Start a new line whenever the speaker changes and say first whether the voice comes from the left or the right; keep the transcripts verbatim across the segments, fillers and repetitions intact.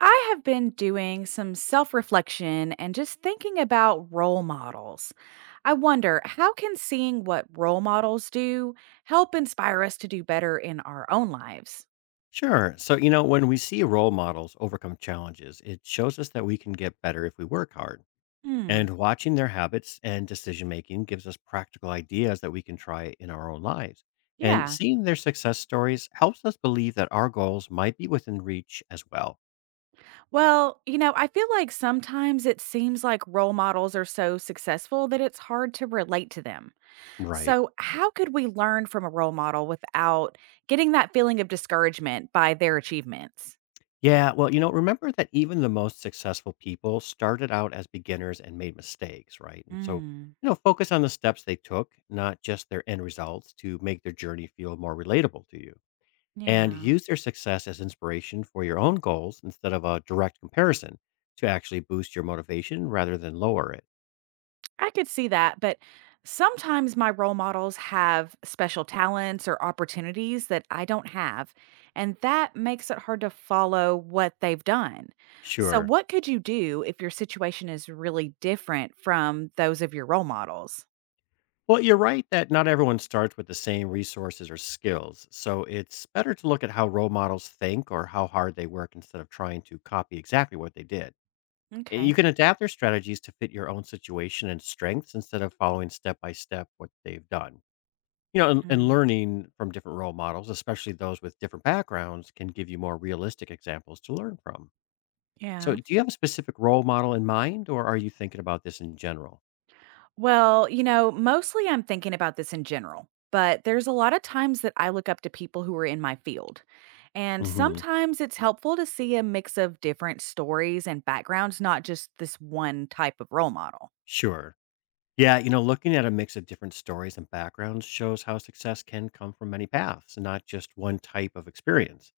right: I have been doing some self reflection and just thinking about role models. I wonder how can seeing what role models do help inspire us to do better in our own lives?
left: Sure. So, you know, when we see role models overcome challenges, it shows us that we can get better if we work hard.
right: Hmm.
left: And watching their habits and decision making gives us practical ideas that we can try in our own lives. And
right: Yeah.
left: seeing their success stories helps us believe that our goals might be within reach as well.
right: Well, you know, I feel like sometimes it seems like role models are so successful that it's hard to relate to them.
left: Right.
right: So, how could we learn from a role model without getting that feeling of discouragement by their achievements?
left: Yeah. Well, you know, remember that even the most successful people started out as beginners and made mistakes, right? And so,
right: Mm,
left: you know, focus on the steps they took, not just their end results, to make their journey feel more relatable to you. And
right: yeah.
left: use their success as inspiration for your own goals instead of a direct comparison to actually boost your motivation rather than lower it.
right: I could see that, but sometimes my role models have special talents or opportunities that I don't have, and that makes it hard to follow what they've done. So,
left: Sure.
right: what could you do if your situation is really different from those of your role models?
left: Well, you're right that not everyone starts with the same resources or skills. So it's better to look at how role models think or how hard they work instead of trying to copy exactly what they did. And you
right: Okay.
left: can adapt their strategies to fit your own situation and strengths instead of following step by step what they've done. You know, and, and
right: Mm,
left: learning from different role models, especially those with different backgrounds, can give you more realistic examples to learn from. So,
right: yeah.
left: do you have a specific role model in mind, or are you thinking about this in general?
right: Well, you know, mostly I'm thinking about this in general, but there's a lot of times that I look up to people who are in my field. And
left: Hmm.
right: sometimes it's helpful to see a mix of different stories and backgrounds, not just this one type of role model.
left: Sure. Yeah, you know, looking at a mix of different stories and backgrounds shows how success can come from many paths, not just one type of experience.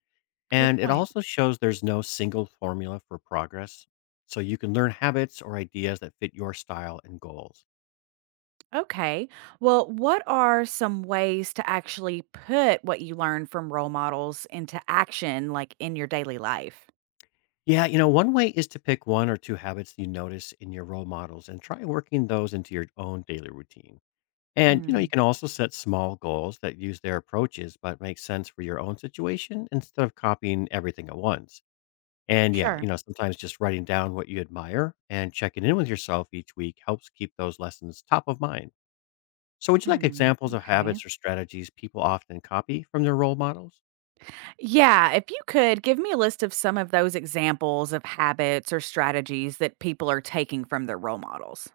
right: Good
left: And it
right: point.
left: also shows there's no single formula for progress. So you can learn habits or ideas that fit your style and goals.
right: Okay. Well, what are some ways to actually put what you learn from role models into action, like in your daily life?
left: Yeah, you know, one way is to pick one or two habits you notice in your role models and try working those into your own daily routine. And, you know,
right: Hmm.
left: you can also set small goals that use their approaches but make sense for your own situation instead of copying everything at once. And yeah, you
right: Sure.
left: know, sometimes just writing down what you admire and checking in with yourself each week helps keep those lessons top of mind. So, would you like
right: Hmm.
left: examples of
right: Okay.
left: habits or strategies people often copy from their role models?
right: Yeah, if you could give me a list of some of those examples of habits or strategies that people are taking from their role models.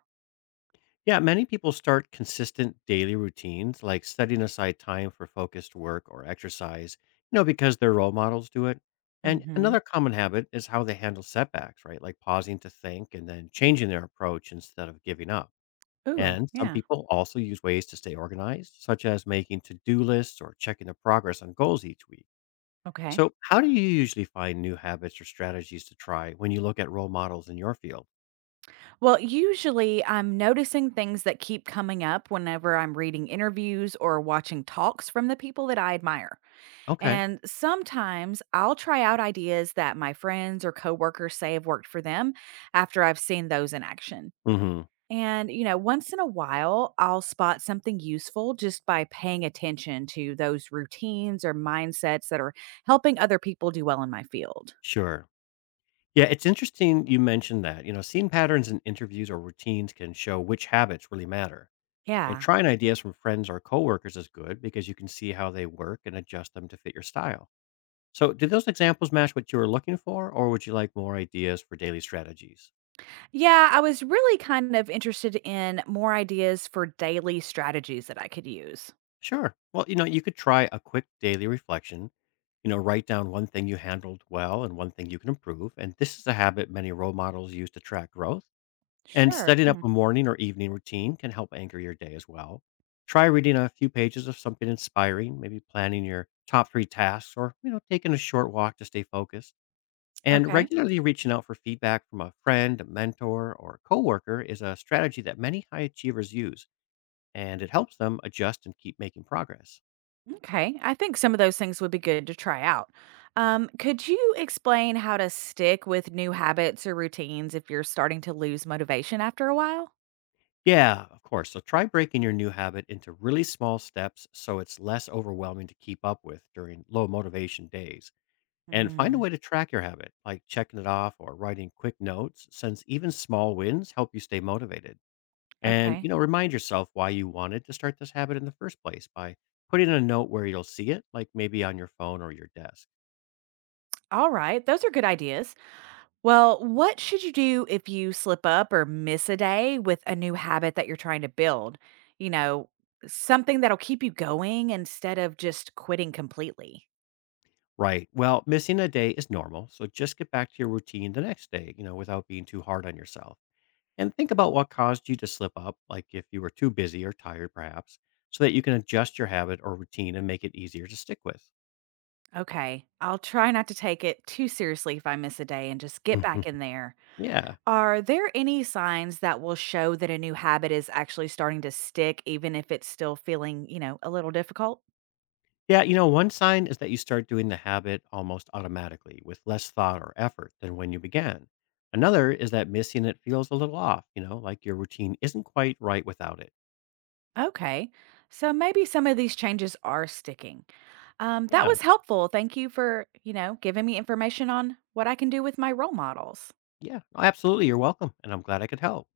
left: Yeah, many people start consistent daily routines like setting aside time for focused work or exercise, you know, because their role models do it. And another
right: Hmm.
left: common habit is how they handle setbacks, right? Like pausing to think and then changing their approach instead of giving up.
right: Ooh,
left: And some
right: yeah.
left: people also use ways to stay organized, such as making to do lists or checking the progress on goals each week.
right: Okay.
left: So, how do you usually find new habits or strategies to try when you look at role models in your field?
right: Well, usually I'm noticing things that keep coming up whenever I'm reading interviews or watching talks from the people that I admire.
left: Okay.
right: And sometimes I'll try out ideas that my friends or coworkers say have worked for them after I've seen those in action.
left: Hmm.
right: And, you know, once in a while, I'll spot something useful just by paying attention to those routines or mindsets that are helping other people do well in my field.
left: Sure. Yeah, it's interesting you mentioned that. You know, seeing patterns in interviews or routines can show which habits really matter. And
right: Yeah.
left: trying ideas from friends or coworkers is good because you can see how they work and adjust them to fit your style. So, did those examples match what you were looking for, or would you like more ideas for daily strategies?
right: Yeah. I was really kind of interested in more ideas for daily strategies that I could use.
left: Sure. Well, you know, you could try a quick daily reflection. You know, write down one thing you handled well and one thing you can improve. And this is a habit many role models use to track growth. And
right: Sure.
left: setting up
right: Hmm.
left: a morning or evening routine can help anchor your day as well. Try reading a few pages of something inspiring, maybe planning your top three tasks or, you know, taking a short walk to stay focused. And
right: Okay.
left: regularly reaching out for feedback from a friend, a mentor, or a coworker is a strategy that many high achievers use, and it helps them adjust and keep making progress.
right: Okay. I think some of those things would be good to try out. Um, could you explain how to stick with new habits or routines if you're starting to lose motivation after a while?
left: Yeah, of course. So try breaking your new habit into really small steps so it's less overwhelming to keep up with during low motivation days. And find a
right: Mm,
left: way to track your habit, like checking it off or writing quick notes, since even small wins help you stay motivated. And,
right: okay.
left: you know, remind yourself why you wanted to start this habit in the first place by putting a note where you'll see it, like maybe on your phone or your desk.
right: All right, those are good ideas. Well, what should you do if you slip up or miss a day with a new habit that you're trying to build? You know, Something that'll keep you going instead of just quitting completely.
left: Right. Well, missing a day is normal. So just get back to your routine the next day, you know, without being too hard on yourself. And think about what caused you to slip up, like if you were too busy or tired, perhaps, so that you can adjust your habit or routine and make it easier to stick with.
right: Okay, I'll try not to take it too seriously if I miss a day and just get
left: Mhm.
right: back in there.
left: Yeah.
right: Are there any signs that will show that a new habit is actually starting to stick, even if it's still feeling, you know, a little difficult?
left: Yeah, you know, one sign is that you start doing the habit almost automatically with less thought or effort than when you began. Another is that missing it feels a little off, you know like your routine isn't quite right without it.
right: Okay. So maybe some of these changes are sticking. Um, that
left: Yeah,
right: was helpful. Thank you for, you know, giving me information on what I can do with my role models.
left: yeah, no, absolutely. You're welcome. And I'm glad I could help.